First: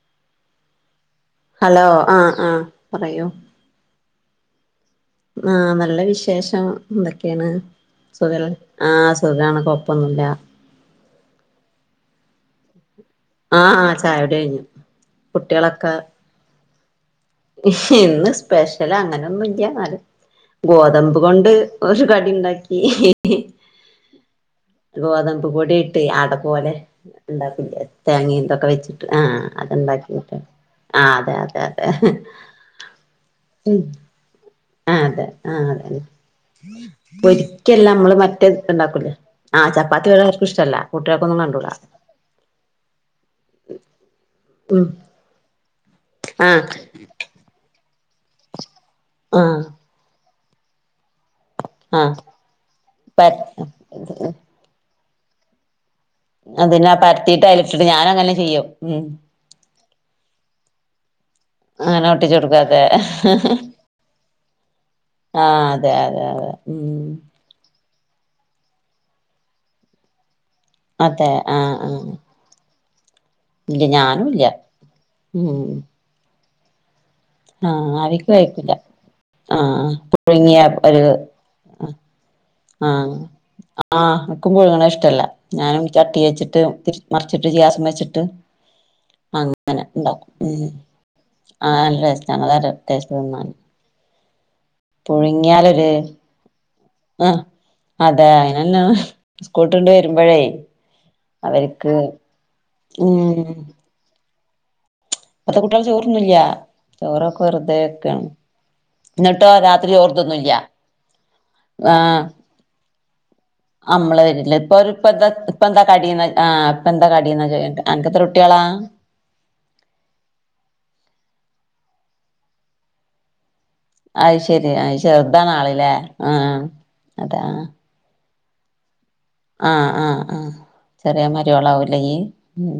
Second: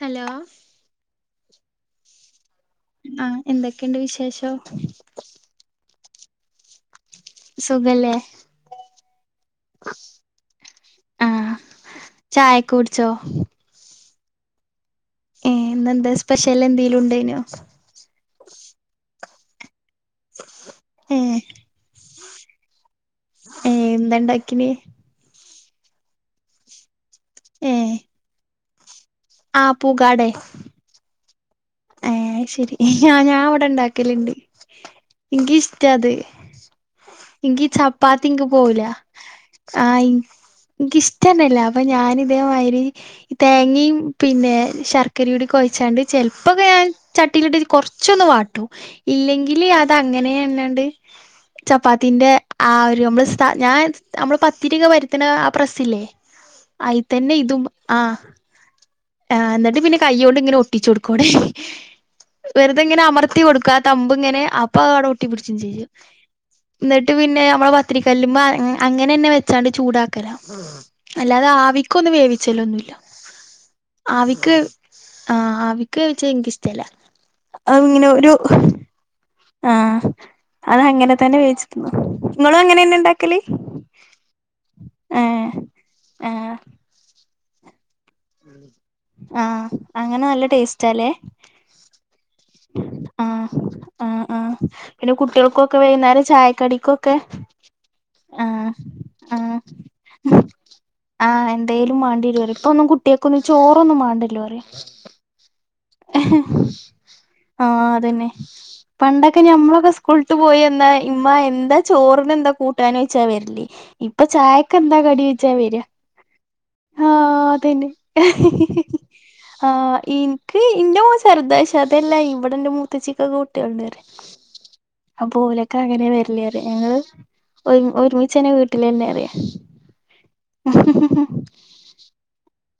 Hello hello ആഹ്‌ ആഹ്‌ ആഹ്‌ എന്തൊക്കെയൊണ്ട് വിശേഷം? ആഹ്‌ നല്ല വിശേഷം എന്തൊക്കെയാണ് സുഖല്ലേ സുഖല്ലെ ആഹ്‌ സുഖാണ് കൊപ്പൊന്നുല്ല ആഹ്‌ ചായേക്ക കുടിച്ചോ? ആഹ് ചായ കുടി കഴിഞ്ഞു ഏഹ്‌ കുട്ടികളൊക്കെ ഇന്നെന്താ സ്പെഷ്യലെന്തേലും ഉണ്ടായിനോ? ഇന്ന് സ്പെഷ്യല് അങ്ങനൊന്നും ഇല്ല്യാന്നാലും ഗോതമ്പ് ഏഹ് കൊണ്ട് ഒരു കടി ഇണ്ടാക്കി ഏഹ്‌ എന്തണ്ടാക്കിനി ഗോതമ്പ് പൊടി ഇട്ട് അട പോലെ ഇണ്ടാക്കില്ലേ ഏഹ് തേങ്ങ ഇന്തൊക്കെ വെച്ച് ആഹ്‌ ആഹ് അതൊണ്ടാക്കി പൂകാടെ ആഹ്‌ അതെ അതെ അതെ ഏഹ് ശരി ഞാ ഞാവടെ ഇണ്ടാക്കലിണ്ട് ആഹ് അതെ ആഹ് അതെ എനിക്ക്ഷ്ടാത് പൊരിക്കല്ല നമ്മള് മറ്റേത് ഇണ്ടാക്കൂലേ? ആഹ് ആഹ്‌ ചപ്പാത്തി ഇവടെ ആർക്കും ഇഷ്ടല്ല കുട്ടികൾക്കൊന്നും എനിക്കിഷ്ടന്നല്ലാ കണ്ടൂടാ അപ്പ ഞാനിതേമാതിരി തേങ്ങിം പിന്നെ ശർക്കരയൂടി കൊഴച്ചാണ്ട് ചെല് ആഹ്‌ ചട്ടിയിലിട്ട് കൊറച്ചൊന്ന് വാട്ടും ആഹ് ഇല്ലെങ്കില് അതങ്ങനെയന്നാണ്ട് ആഹ് ചപ്പാത്തിന്റെ ആഹ്‌ ഒരു അമ്മള് പ സ ഞാൻ അമ്മള് പത്തിരീക്കെ പരത്തണ ആ പ്രസ്സില്ലേ അതിലാ അയിത്തന്നെ പരത്തീട്ട് അയിലേക്കിടും ഞാനങ്ങനെ ചെയ്യും ഉം ആഹ്‌ എന്നിട്ട് പിന്നെ കയ്യോണ്ട് ഇങ്ങനെ ഒട്ടിച്ച് കൊടുക്കോടെ അങ്ങനെ ഒട്ടിച്ചു കൊടുക്കും വെറുതെ അതെ ഇങ്ങനെ അമർത്തി കൊടുക്ക ആഹ് തമ്പിങ്ങനെ അപ്പ ആത് ഒട്ടി പിടിച്ചേ ആഹ് ചെയ്യും അതെ അതെ അതെ ഉം എന്നിട്ട് പിന്നെ അമ്മള് പത്തിരി കല്ലുമ്മ അങ്ങന അങ്ങനെന്നെ വെച്ചാണ്ട് ചൂടാക്കലാ അതെ അല്ലാതെ ആഹ് ആഹ് ആവിക്കൊന്നും വേവിച്ചലൊന്നുല്ല ഇല്ല ഞാനും ഇല്ല ആവിക്ക് ആഹ്‌ ഉം ആവി ക്ക് വച്ചാ എനിക്ക് ഇഷ്ടല്ല അഹ്‌ ആഹ് ഇങ്ങനെ ആവിക്ക് ഒരു കഴിക്കില്ല ആഹ്‌ അതങ്ങനെ തന്നെ വേച്ച് ആഹ്‌ ആഹ്‌ ആഹ്‌ എനക്കും പുഴുങ്ങണ ഏ ഇഷ്ടല്ല ഞാനും ചട്ടി ആ വെച്ചിട്ട് മറിച്ചിട്ട് ഗ്യാസുമ്മെ വെച്ചിട്ട് ആ അങ്ങനെ അങ്ങനെ ഉണ്ടാക്കും നല്ല ഉം ടേസ്റ്റാല്ലേ ആഹ് നല്ല ടേസ്റ്റാ അതാ ടേസ്റ്റ് തിന്നാന് ആഹ് ആഹ് ആഹ് പിന്നെ കുട്ടികൾക്കൊക്കെ പുഴുങ്ങിയാലൊര് വൈകുന്നേരം ചായക്കടിക്കൊക്കെ ആഹ് അതെ ആഹ് ആയിനെന്നാ ആഹ് സ്കൂൾ വിട്ടണ്ട് വരുമ്പഴേ ആഹ് അവര്ക്ക് എന്തേലും മേണ്ടി വരും പറയും. ഇപ്പൊന്നും കുട്ടികൾക്കൊന്നും ഉം ചോറൊന്നും മേണ്ടല്ലോ പറയാ. ഇപ്പത്തെ കുട്ടികള് ചോറു തിന്നൂല്ല. ചോറൊക്കെ വെറുതെ ആഹ് വക്കാണ്. അതന്നെ പണ്ടൊക്കെ ഞമ്മളൊക്കെ സ്കൂളിട്ട് പോയി വന്നാ ഇമ്മ എന്താ ആഹ് ചോറിന് എന്താ കൂട്ടാനെന്ന് ചോയ്ച്ചാ വരല്. അമ്മളെ ഇപ്പൊ വരില്ല ഇപ്പൊ ചായക്കെന്താ കടി ഇപ്പന്താ ചോയ്ച്ചാ വരാ. ഇപ്പന്താ കടീന്ന് ആഹ് ഇപ്പന്താ ആഹ് കടീന്നാ ചോയ്ക്ക അതന്നെ. അനക്കെത്ര കുട്ട്യാളാ ആഹ് എനിക്ക് എന്റെ മോള് ചെറുതാ. പക്ഷെ അതല്ല ഇവിടെ എന്റെ മൂത്തേച്ചിക്കൊക്കെ കുട്ടികള്ണ്ട് പറയാ. അത് ശെരി അത് അപ്പോ ചെറുതാണ് ഓലൊക്കെ ആള്ല്ലേ അങ്ങനെയാ വരല് പറയാ. ആഹ് ഞങ്ങള് അതാ ഒരു ഒരുമി ച്ചന്നെ വീട്ടിലന്നെ പറയാ. ആഹ് ആഹ് ആഹ് ചെറിയ മരിമോളാവൂലെ ഈയ്യ്.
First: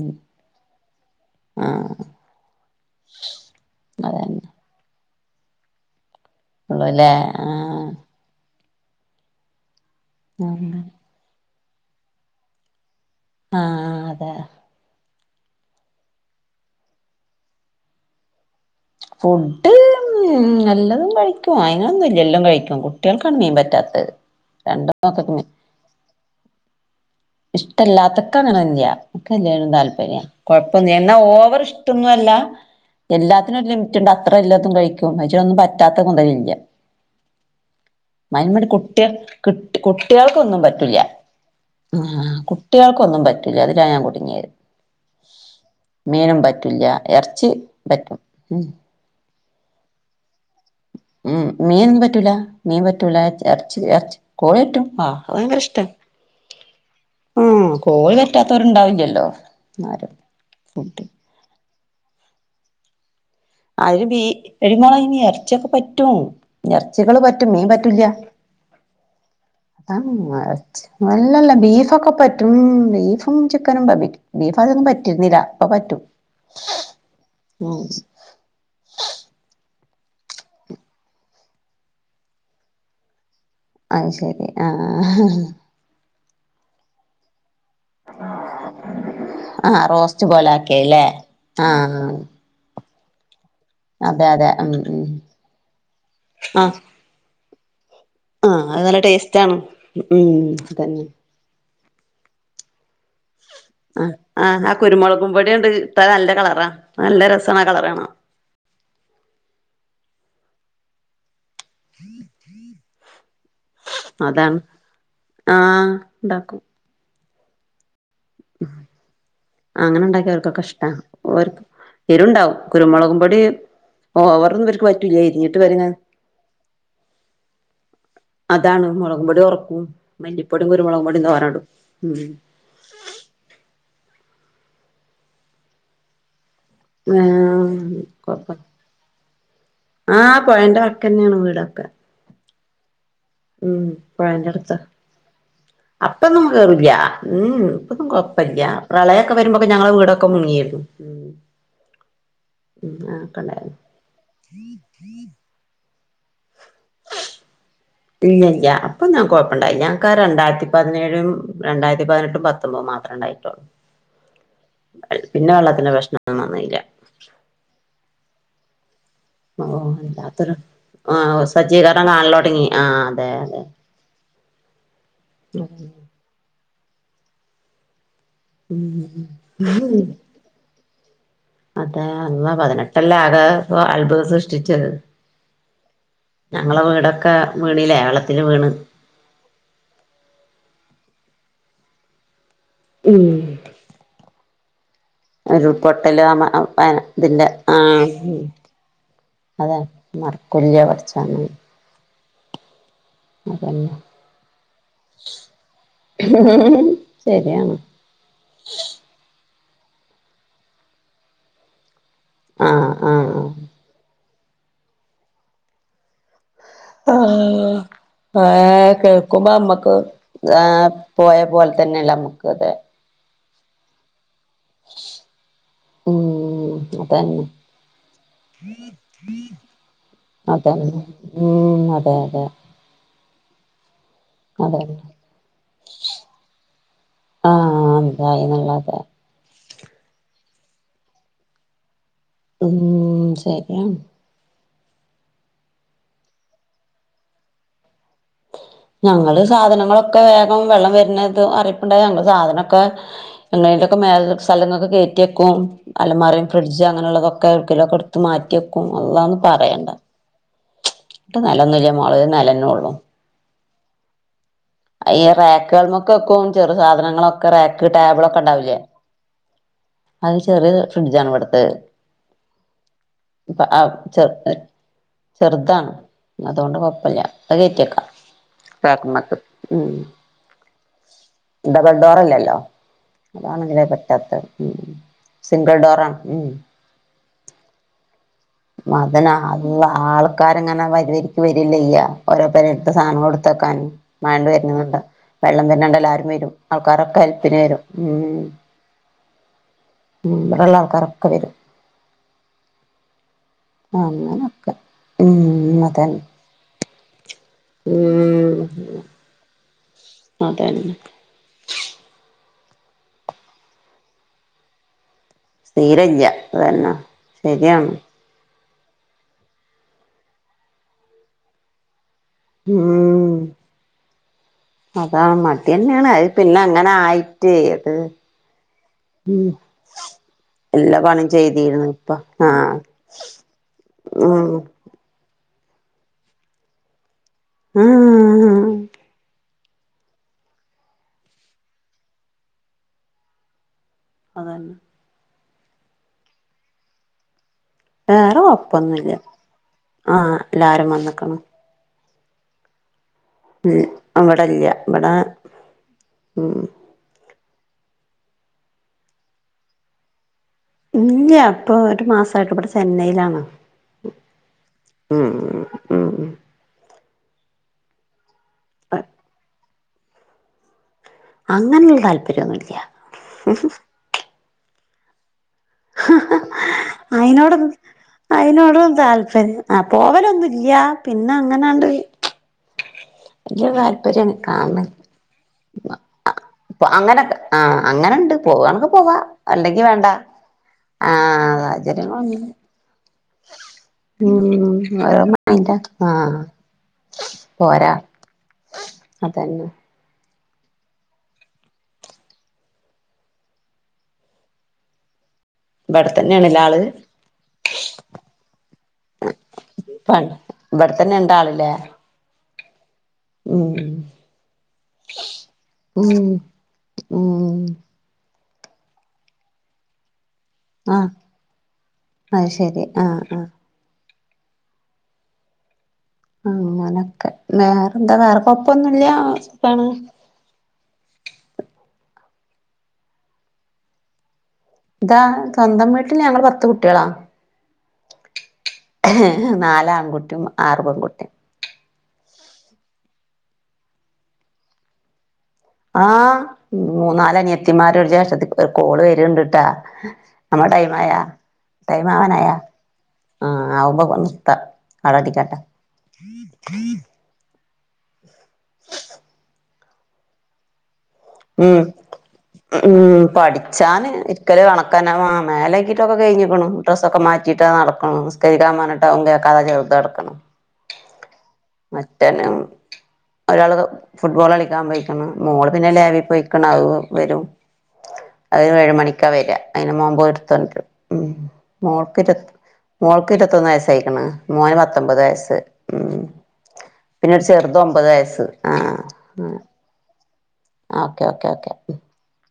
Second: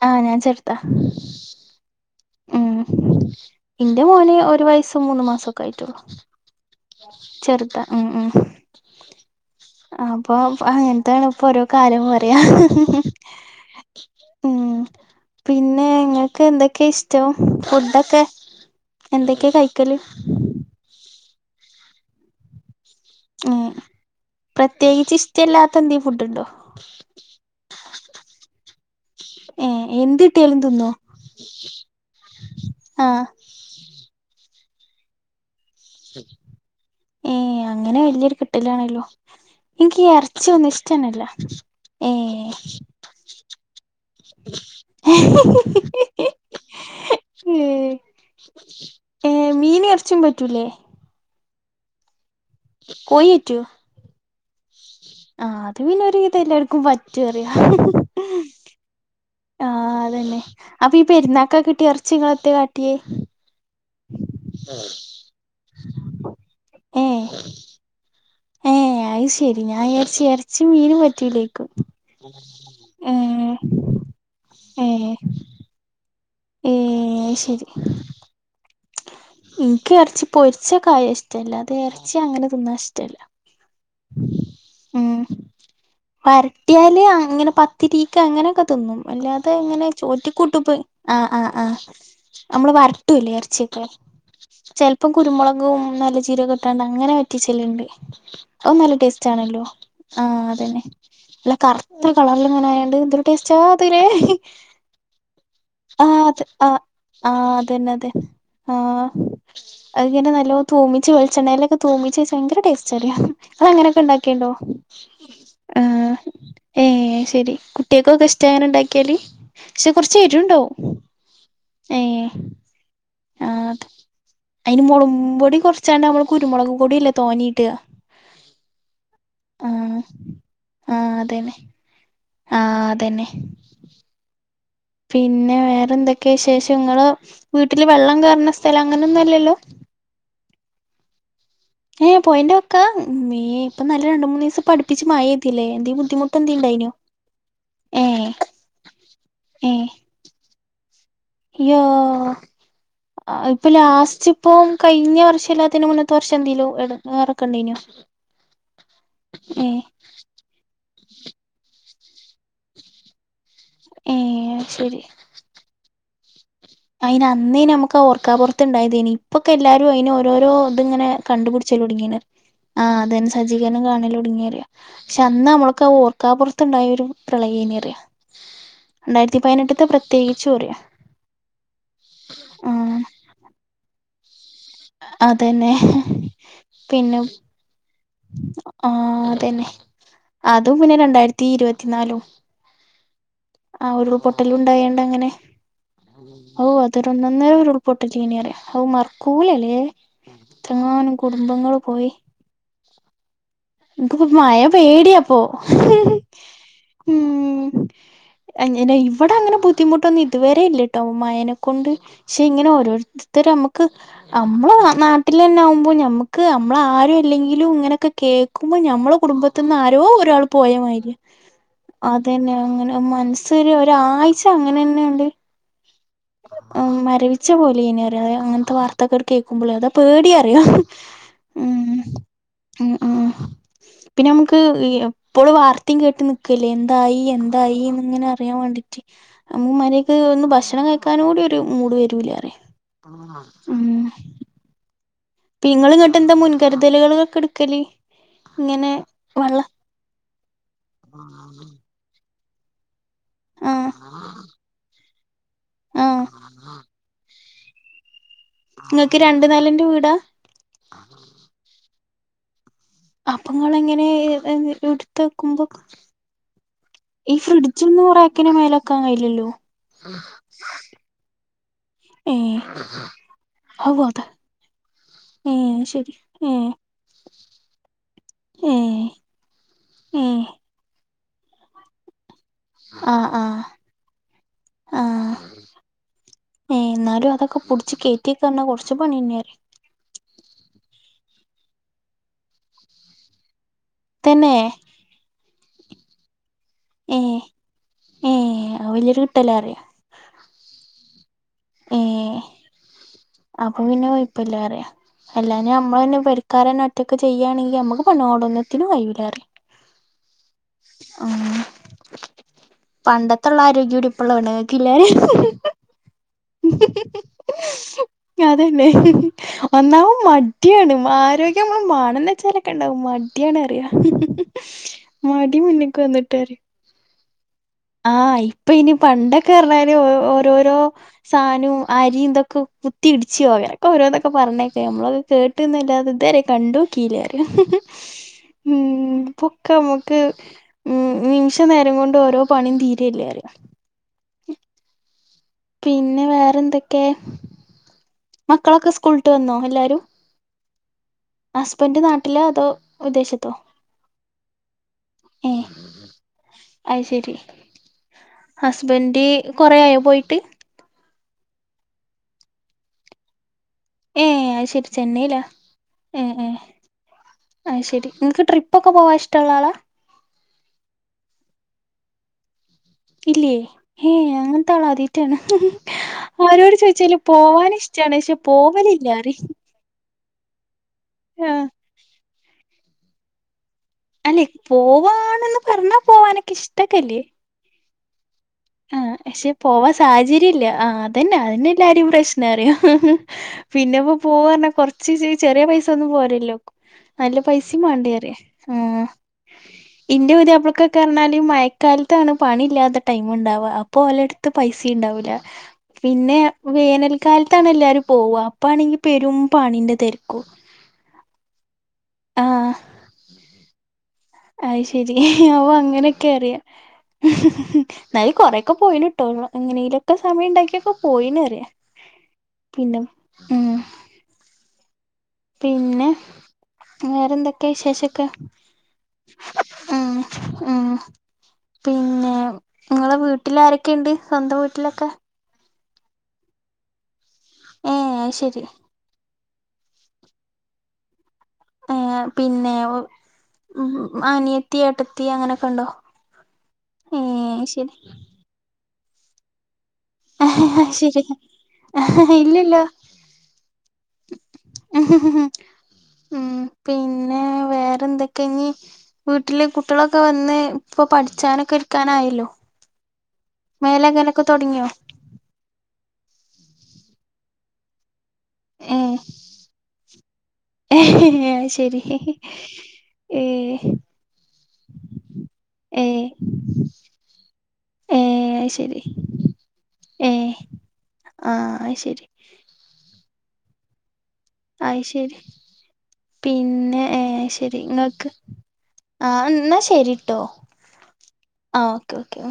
ആഹ് ഞാൻ ചെറുതാ. ആഹ് ഉം എന്റെ മോന് അതന്നെ ഒരു വയസ്സും മൂന്നു മാസം ഒക്കെ ആയിട്ടുള്ളു. ഉള്ളൂല്ലേ ചെറുതാ. ഉം ആഹ് ഉം അപ്പൊ അങ്ങ നത്താണ് ഓരോ കാര്യം പറയാ. ആഹ്. അതെ ഉം പിന്നെ ഇങ്ങക്ക് എന്തൊക്കെയാ ഇഷ് റ്റോ ഫുഡ്ഡൊക്കെ. ഫുഡ് ഉം എല്ലതും കഴിക്കും. അയ്നൊന്നൂല്ല എല്ലാം കഴിക്കും. കുട്ടികൾക്കാണ് മീൻ ഉം പറ്റാത്തത്. രണ്ടു മക്കൾക്കും ത്തന്തേ ഫുഡ് ഉണ്ടോ? ഇഷ്ടല്ലാത്തൊക്കെ അങ്ങനെ തന്നെയാ. ക്കയിലായിരുന്നു ഏഹ് എന്ത് താല്പര്യം. കിട്ടിയാലും തിന്നോ കൊഴപ്പൊന്ന് എന്നാ ഓവർ ഇഷ്ടൊന്നും അല്ല. ആഹ്. ത്തിനൊരു ലിമിറ്റ് ഉണ്ട്. അത്ര ലിമിറ്റ് ഉണ്ടോ അത്ര ഇല്ലാത്തതും കഴിക്കുംഉമ്മച്ചി വന്ന പറ്റാത്ത മുതലില്ല ഏഹ് അങ്ങനെ വലിയൊരു മയ്നുമേണ്ട് കിട്ടലാണല്ലോ കുട്ടിയൾ എനിക്ക് കുട്ടികൾക്കൊന്നും എറച്ചിയൊന്നും പറ്റൂല്ല. ഇഷ്ടന്നല്ല ആഹ് ഹാ ഏഹ് കുട്ടികൾക്ക് ഒന്നും പറ്റൂല്ല. അതിലാ ഞാൻ കുടുങ്ങിയത്. മീനും പറ്റൂല്ല. ഇറച്ചി പറ്റും. ഉം ഏഹ് മീനും ഇറച്ചീം പറ്റൂലേ. ഉം മീൻ പറ്റൂല. മീൻ പറ്റൂല. കോഴി പറ്റുവോ ഇറച്ചി ഇറച്ചി കോഴി പറ്റും. ആ ആഹ് ഭയങ്കര അത് ഇഷ്ട പിന്നെ ഒരുവിധം എല്ലാവർക്കും പ റ്റു പറയാ. ആഹ് കോഴി പറ്റാത്തവരുണ്ടാവില്ലല്ലോ ആഹ് എന്നാലും അതന്നെ അപ്പൊ ഫുഡ് ഈ പെരുന്നാൾക്ക് കിട്ടിയ ഇറ ച്ചി ഇങ്ങള് എന്തേ കാട്ടിയേ? അതിന് ബീ എടീ മോളേ അയ്ന് ഇറച്ചിയൊക്കെ പറ്റും. ഇറച്ചികള് ഏഹ് പറ്റും. മീൻ പറ്റൂല്ല. ഏഹ്. അത് ശെരി ഞാൻ വിചാരിച്ച് എറച്ചിയും മീനും അല്ലല്ല പറ്റൂലേക്കും ബീഫൊക്കെ പറ്റും. ബീഫും ഏഹ് ചിക്കനും പറ്റും ബീഫ് ആദ്യം ഒന്നും ഏഹ് പറ്റിയിരുന്നില്ല. ഇപ്പൊ പറ്റും. ഏഹ് അത് ശരി. ഉം എനക്ക് ഇറച്ചി പൊരിച്ച കായ ഇഷ്ടല്ല. അത് ഇറച്ചി അങ്ങനെ തിന്നാൻ ഇഷ്ടല്ല. അത് ശരി ആഹ് ഉം ഹാ വരട്ടിയാല് അങ്ങനെ പ ത്തിരിക്കെ അങ്ങനെയൊക്കെ തിന്നും. അല്ലാതെ ആഹ് അങ്ങനെ റോസ്റ്റ് ചോറ്റിക്കൂട്ട് പോയ്. പോലാക്കിയല്ലേ ആഹ് ആഹ് ആഹ് നമ്മള് വരട്ടൂല്ലേ ഇറച്ചിയൊക്കെ. അതെ അതെ ഉം ഉം ചെലപ്പോം കുരുമുളകും നല്ല ആഹ് ജീരകക്കെട്ടാണ്ട് അങ്ങനെ വറ്റിച്ചല്ണ്ട് അത് നല്ല ടേസ്റ്റ് ആണല്ലോ. ആഹ് അതന്നെ. നല്ല കറു ത്ത കളറിൽ ഇങ്ങനെ ആയോണ്ട് ഇത് തേലച്ചാ മതീലേ. ആഹ് ആഹ് ആ കുരുമുളകും പൊടിയണ്ട് ഇട്ടാ ആഹ് നല്ല അതെ കളറാ ആഹ് നല്ല രസാണ് ആ കളറ് അതന്നെ കാണാൻ അതന്നെ. ആഹ് അതിങ്ങനെ നല്ലോണം തൂമിച്ച് വെളിച്ചെണ്ണയിലൊക്കെ തൂമിച്ച് വെച്ചാ ഭയങ്കര ടേസ്റ്റാ പറയാ. അതങ്ങനെയൊക്കെ ഉണ്ടാക്കിയേട്ടുണ്ടോ? അതാണ് ആഹ് ഏഹ് ശരി. കു കുട്ടക്കൊക്കെ ഇഷ്ടം അങ്ങനെ ഉണ്ടാക്കിയാല് പക്ഷെ അങ്ങനെ കൊറച്ച ഇണ്ടാക്കിയ ശരു അവർക്കൊക്കെ ഉണ്ടാവും ഇഷ്ടാ ഓര്ക്ക് ഏയ് എരുണ്ടാവും കുരുമുളകും പൊടി അതിന് ഓവർന്നിവർക്ക് പറ്റൂല്ല മുളകുംപൊടി ഇരിഞ്ഞിട്ട് വരങ്ങ കുറച്ചാണ്ട് നമ്മള് കുരുമുളക് പൊടി ല്ലേ തോന്നീയിടാ അതാണ് മുളകും പൊടി ഉറക്കും മല്ലിപൊടി കുരുമുളകുപൊടിയും തോനെ ഇടും ആഹ് അതന്നെ പിന്നെ വേറെ എന്തൊക്കെയ വിശേഷം ഇങ്ങള് വീട്ടില് വെള്ളം കേറുന്ന ഏഹ് സ്ഥലം അങ്ങനെന്നും അല്ലല്ലോ ആഹ് പൊഴേന്റെ വക്കന്നെയാണ് വീടൊക്കെ ഏഹ് പൊയേന്റെ വക്കാ ഏയ് ഇപ്പൊ ഉം നല്ല രണ്ട് മൂന്ന് പൊഴേന്റെ ദിവസം അടുത്താ പഠിപ്പിച്ച് മായതില്ലേ എന്തേ ബുദ്ധിമുട്ട് എന്തി ഇണ്ടായിനോ ഏ അതൊന്നും കൊയപ്പില്ല പ്രളയമൊക്കെ വരുമ്പോൊക്കെ ഞങ്ങളെ വീടൊക്കെ മുങ്ങിരുന്നു അയ്യോ ഇണ്ടായിരുന്നു ഇപ്പ ലാസ്റ്റ് ഇപ്പം കഴിഞ്ഞ വർഷം ഇല്ലാത്തിന് മുന്നത്തെ വർഷം എന്തേലും എടങ്ങേറ്ക്ക ഇണ്ടായിനോ ഇല്ല ഇല്ല അപ്പൊന്നും ഏ കുഴപ്പണ്ടായില്ല ക്ക രണ്ടായിരത്തി പതിനേഴും രണ്ടായിരത്തി പതിനെട്ടും പത്തൊമ്പത് മാത്രേ ഇണ്ടായിട്ടൊള്ളൂ ഏഹ് അയ് ശരി പിന്നെ വെള്ളത്തിന്റെ പ്രശ്നം വന്നീല അയിന് അന്നേ നമുക്ക് ഓർക്കാ പുറത്തുണ്ടായതേനി ഇപ്പൊക്കെ ഓ എല്ലാവാരും അയിന് ഓരോരോ വല്ലാത്തൊരു ഇത് ഇങ്ങനെ ആ കണ്ട് പിടിച്ചൽ സജ്ജീകരണം ഒടുങ്ങിണ് കാണല് തുടങ്ങി ആ ആഹ് അതെ അതന്നെ അതെ സജീകരണങ്ങൾ ആണാലും ഒടുങ്ങേറിയാ പക്ഷെ അന്ന് നമ്മൾക്ക് ഓർക്കാപ്പുറത്തുണ്ടായ ഒരു പ്രളയേനി അറിയോ ഉം രണ്ടായിരത്തി പതിനെട്ടത്തെ പ്രത്യേകിച്ച് പറയാ അതെ അല്ല പതിനെട്ടല്ല ആണ് ഇ അത്ഭുത ഷിച്ച് അതന്നെ ഞങ്ങളെ വീടൊക്കെ വീണിലേ വെള ആ അതന്നെ അതും പിന്നെ രണ്ടായിരത്തി ഇരുപത്തിനാലും ഉം ആ ഉരുൾ പൊട്ടൽ ഉണ്ടായ അങ്ങനെ ഉരുൾപൊട്ടല് ആ മ- ഓ ആ അതൊരു ഇതിന്റെ ഒന്നന്നൊര ഉരുൾ ആ പൊട്ടലീനി ഉം. അറിയോ ഔ അതെ മറക്കൂലല്ലേ മറക്കൂല്ല ഇത്രങ്ങാനും പടച്ചോനെ കുടുംബങ്ങൾ പോയി അതന്നെ എനിക്കിപ്പ മയ പേടിയാപ്പൊ ശരിയാണ് ഉം അങ്ങനെ ഇവിടെ അങ്ങനെ ബുദ്ധിമുട്ടൊന്നും ഇതുവരെ ഇല്ലട്ടോ മയേനെ കൊണ്ട് പക്ഷെ ഇങ്ങനെ ആഹ് ആഹ് ഓരോരുത്തർ നമുക്ക് നമ്മള നാട്ടിൽ തന്ന ആവുമ്പോ ഞമ്മക്ക് ക്ക് നമ്മള് ആരും അല്ലെങ്കിലും ആഹ് ഇങ്ങനെയൊക്കെ കേ ക്കുംമ്പ ആഹ് ഞമ്മള കേൾക്കുമ്പോ കുടുംബത്തിന്ന് അമ്മക്ക് ആരോ ഒരാൾ പോയ ആഹ് മാതിരി പോയ പോലെ തന്നെയല്ലേ അമ്മക്ക് അതന്നെ അതെ അങ്ങനെ മനസ്സിര് ഒരാഴ്ച്ച അങ്ങനെ തന്നെണ്ട് ഉം [inaudible] അതന്നെ മരവിച്ച പോലേനി അറിയൊ അങ്ങനത്തെ വാർത്തകൾ കേൾക്കുമ്പോളേ അതാ പേടി അറിയൊ അതന്നെ ഉം അതെ അതെ ഉം ആ പിന്നെ നമുക്ക് ഈ അതന്നെ ഇപ്പളും വാർത്തേയും കേട്ട് നിക്കല്ലേ എന്തായി ആഹ് എന്തായിന്ന് ഇങ്ങനെ അറിയാൻ എന്തായിന്നുള്ളത് വേണ്ടിട്ട് ഉം മരിയക്ക് ഒന്ന് ഭക്ഷണം കഴിക്കാൻ കൂടി ഒരു മൂട് വരൂല അറിയോ ഉം ശരിയാണ് ഇപ്പ നിങ്ങള് ഇങ്ങട്ടെന്താ മുൻകരുതലുകള് എടുക്കല് ഇങ്ങനെ ഞങ്ങള് വെള്ളം സാധനങ്ങളൊക്കെ വേഗം വെള്ളം വരുന്നത് അറിയിപ്പുണ്ടായ ഞങ്ങള് സാധനൊക്കെ ആഹ് എങ്ങനേലൊക്കെ മേ സ്ഥലങ്ങളൊക്കെ കേറ്റി വെക്കും ആഹ് അലമാരയും ഫ്രിഡ്ജ് അങ്ങനെയുള്ളതൊക്കെ ക്ക എവിടെക്കിലൊക്കെ എടുത്ത് മാറ്റി വെക്കും നിങ്ങക്ക് അല്ലാ ഒന്നും രണ്ട് നിലന്റെ പറയണ്ട വീടാ ഇപ്പ നിലൊന്നുല്ല മോളേ നിലന്നേ ഉള്ളു അപ്പ ഇങ്ങളെങ്ങനെ ഏത എടുത്ത് ഈ വെക്കുമ്പോ റാക്കുകൾമൊക്കെ വെക്കും ചെറു ഈ സാധനങ്ങളൊക്കെ ഫ്രിഡ്ജ് റാക്ക് ടേബിളൊക്കെ [unintelligible] ഉണ്ടാവില്ലേ മേലെക്കാൻ കഴിയില്ലല്ലോ ആഹ് അത് ചെറിയ ഫ്രിഡ്ജാണ് ഇവിടുത്തെ അപ്പ ആ അവു ചെ അതാ ഏഹ് ചെറുതാണ് ശരി ഏഹ് അതൊണ്ട് കൊഴപ്പില്ല അത് കേറ്റി വെക്കാം ഏഹ് [unintelligible] ഉം ഏഹ് ഡബിൾ ഡോറല്ലല്ലോ ആഹ് ആഹ് അതാണല്ലെ പറ്റാത്തെ ഉം ആഹ് സിംഗിൾ ഡോറാണ് ഉം ഏഹ് എന്നാലും അതൊക്കെ പുടിച്ച് കേ വതനാ ആൽ ഉവ്വ ആൾക്കാരങ്ങനെ വരിവരിക്ക് വരല്ലെ ഈ ഓരോ പേരെലത്തെ സാധനങ്ങളെടുത്തുവെക്കൻ മണല് തന്നെ വാരുന്നതുകൊണ്ട് വെള്ളം വരുന്നാ കണ്ട എല്ലാരും വരും ഏ ആൾക്കാരൊക്കെ അൽപ്പിന് വരും ഏ ഉമ് അത് വലിയൊരു കിട്ടലാറിയ ഉമ് ഇവടൊള്ള ആൾക്കാരൊക്കെ വരും ഏഹ് അപ്പൊ പിന്നെ അങ്ങനൊക്കെ കുഴപ്പില്ലറിയ അല്ല ഉം ഞമ്മളന്നെ അതന്നെ കാരണം ഒറ്റക്ക് ചെയ്യുവണെങ്കിൽ നമുക്ക് ഉം പണ്ണോടന്നത്തിന് കയ്യു ലാന്ന് പറയും അ തന്നെ ആഹ് പണ്ടത്തുള്ള ആരോഗ്യൂടി ഇപ്പോള്ള പെണ്ണുങ്ങൾക്കില്ലെ സ്ഥിരല്യ അതന്നെ ശരിയാണ് അത് തന്നെ ഒന്നാവു മട്യാണ് മരോഗ്യം മാണം ന്നെ അച്ചാലൊക്കെ ഉണ്ടാവും ഉം മടിയണറിയ അതാണ് മടി മുന്നേക്ക് മടിയന്നെയാണ് അത് പിന്നെ വന്നിട്ടറിയും അങ്ങനെ ആയിട്ടേ അത് ആഹ് ഇപ്പൊ ഇനി ഉം പണ്ടൊക്കെ പറഞ്ഞാല് ഓരോരോ എല്ലാ പണിയും സാനു ചെയ്തിരുന്നു ഇപ്പ അരിയും ഇതൊക്കെ ആഹ് കുത്തി ഇടിച്ചു ഒക്കെ ഓരോന്നൊക്കെ ഉം പറഞ്ഞേ ഞമ്മളാത് കേട്ടുന്നല്ലാതെ ഇതുവരെ കണ്ടു നോക്കില്ല അറിയോ ആഹ് ക്ക നമ്മുക്ക് ഉമ് നിമിഷനേരം കൊണ്ട് ഓരോ പണിയും തീരല്ലെ പറയ അതന്നെ പിന്നെ വേറെന്തക്കെ വേറെ മക്കളൊക്കെ കൊഴപ്പൊന്നുല്ല സ്കൂള് വിട്ട് വന്നോ എല്ലാരും ആഹ് എല്ലാരും വന്ന്ക്ക്ണ് ഹസ്ബൻഡ് നാട്ടിലൊ അതോ വിദ്ദേശ അവടല്ല ഇവിടെ ഉമ് അയ് ശരി ഹസ്ബൻഡ് കൊറെയയോ പോയിട്ട് ഇല്ല്യ പ്പൊ ഒരു മാസായിട്ടിവിടെ ചെന്നൈയിലാണ് ഏഹ് ആഹ് ശരി ഉം ചെന്നൈലാ ഉം ഏഹ് ഏഹ് ആഹ് ശരി നിങ്ങക്ക് ട്രിപ്പൊക്കെ പോവാ ഇഷ്ട്ടൊള്ളാളാ അങ്ങനൊരു താൽപരൊന്നുല്ല്യ ഇല്ലേ ഏഹ് അങ്ങനതാളാദ്യയിട്ടാണ് കാണ ആരോട് ചോയിച്ചാലും അയിനോട് പോകാനിഷ്ട്ടാണ് പക്ഷെ അയിനോടും പോവലില്ലന്നറിയും താല്പര്യം ആ പോവലൊന്നുല്യ പിന്നെ അങ്ങനാണ്ട് [unintelligible] അല്ലെ കാണ് പോവാണന്ന് പറഞ്ഞാ പോവാനൊക്കെ ഇഷ്ട്ടൊകല്ലേ ആഹ് അങ്ങനൊണ്ട് ആഹ് ക്ഷെ പോവാൻ സാഹചര്യം ഇല്ല ആഹ് ആ അതന്നെ അന്നെ എല്ലാരെം പ്രശ്നം സാഹചര്യങ്ങളങ്ങനെ അറിയോ പിന്നെപ്പോ ഉം പോവാറഞ്ഞാ ഓരോ കൊറച്ച് ചെറിയ മൈൻഡാ പൈസ ഒന്നും ആ പോരല്ലോ നല്ല പൈസയും പോരാ വേണ്ടറിയ ആഹ് അതന്നെ ഇന്റെ പുതിയപ്ലക്കൊക്കെ പറഞ്ഞാല് മഴക്കാലത്താണ് പണി ഇല്ലാത്ത ടൈമ് മുണ്ടാവ അപ്പൊ ഒലടത്ത് പൈസ ഇണ്ടാവൂല്ല പിന്നെ ഇവിടെത്തന്നെയാണ്ല്ലേ ആള് വേനൽക്കാലത്താണ് എല്ലാരും പോവ അപ്പാണെങ്കിപെരും പണിന്റെ പണ് തെരക്കും ഇവിടെത്തന്നെ ഇണ്ടാളില്ലേ ആഹ് ഉമ് അയ് ശരി ഓ അങ്ങനെക്കെ അറിയാം ഉം എന്നാലും കുറൊക്കെ പോയിലൂട്ടോ എങ്ങനെയെലൊക്കെ സമയിണ്ടാക്കി ക്കെ ആ പോയിന്പറയ അത് ശരി പിന്നെ ആ ആ ഉമ് പിന്നെ അങ്ങനൊക്കെ വേറെന്തൊക്കെ വേറെന്താ വിശേഷൊക്കെ വേറെ കൊഴപ്പൊന്നുല്ല സുഖാണ് ആഹ് ഉമ് പിന്നെ നിങ്ങളെ വീട്ടിൽ ആരൊക്കെയുണ്ട് സ്വന്തം വീ ഇതാ സൊന്തം വീട്ടില് ഞങ്ങൾ പത്ത് കുട്ടികളാ മം അത്ശരി നാലാൺകുട്ടിയും ആറ് പെൺകുട്ടിയും ആ പിന്നെ ഉ അനിയ ത്തി ഏ ട്ടെത്തി അങ്ങനൊക്കെണ്ടോ ആഹ് മൂന്നാലനിയത്തിമാര് ഒരു ജേഷ്ട്ടത്തിക്കെ കോള് വരുണ്ട് ട്ടോ നമ്മളെ ടൈമായാ ശെരി ടൈമാവനായാ ഇല്ലല്ലോ ആഹ് ആവുമ്പോ പ നിർത്താ അവിടെ അടിക്കട്ടെ ഉം പിന്നെ വേറെന്തൊക്കെ ഇഞ്ഞി വീട്ടില് കുട്ടികളൊക്കെ വന്ന് ഇപ്പൊ പഠി ചാനൊക്കെ ഇര്ക്കാനായല്ലോ ഉം ഉം പഠിച്ചാന് ഇരിക്കല് തുടങ്ങിയോ കണക്കന്നെ മേലെകി ട്ടൊക്കെകഴിഞ്ഞിക്കുണു ഡ്രസ്സൊക്കെ മാറ്റിട്ടതാനടക്കുണു നിസ്കരിക്കാൻ പറഞ്ഞിട്ട് അതും കേക്കാതെ വെറുതെടുക്കുന്നു അത്‌ശരി ഒരാള് ഫുട്ബോളളിക്കാൻ പോയിക്ക്ണു മോള് പിന്നെ ഏ ലാബിൽ പോയിക്ണ് വരും ഏ [unintelligible] അത് ശരി ഏഴുമണിക്കാ വരാ അതിന് ഏ [unintelligible] ഉം ആ അത് ശരി മോൾക്കൊരു മോൾക്ക് ഇരുപത്തൊന്ന് വയസ്സായിക്കണ് മോന് അത് പത്തൊമ്പത് ശരി വയസ്സ് ഉം പിന്നെ ഏ പിന്നെ ഒരു ചെറുത് ശരി ഒമ്പത് ങ്ങക്ക് വയസ്സ് ആഹ് ആ ന്നാ ശരിട്ടോ ഓക്കെ ഓക്കെ ഓക്കെ ആ ഓക്കെ ഓക്കേ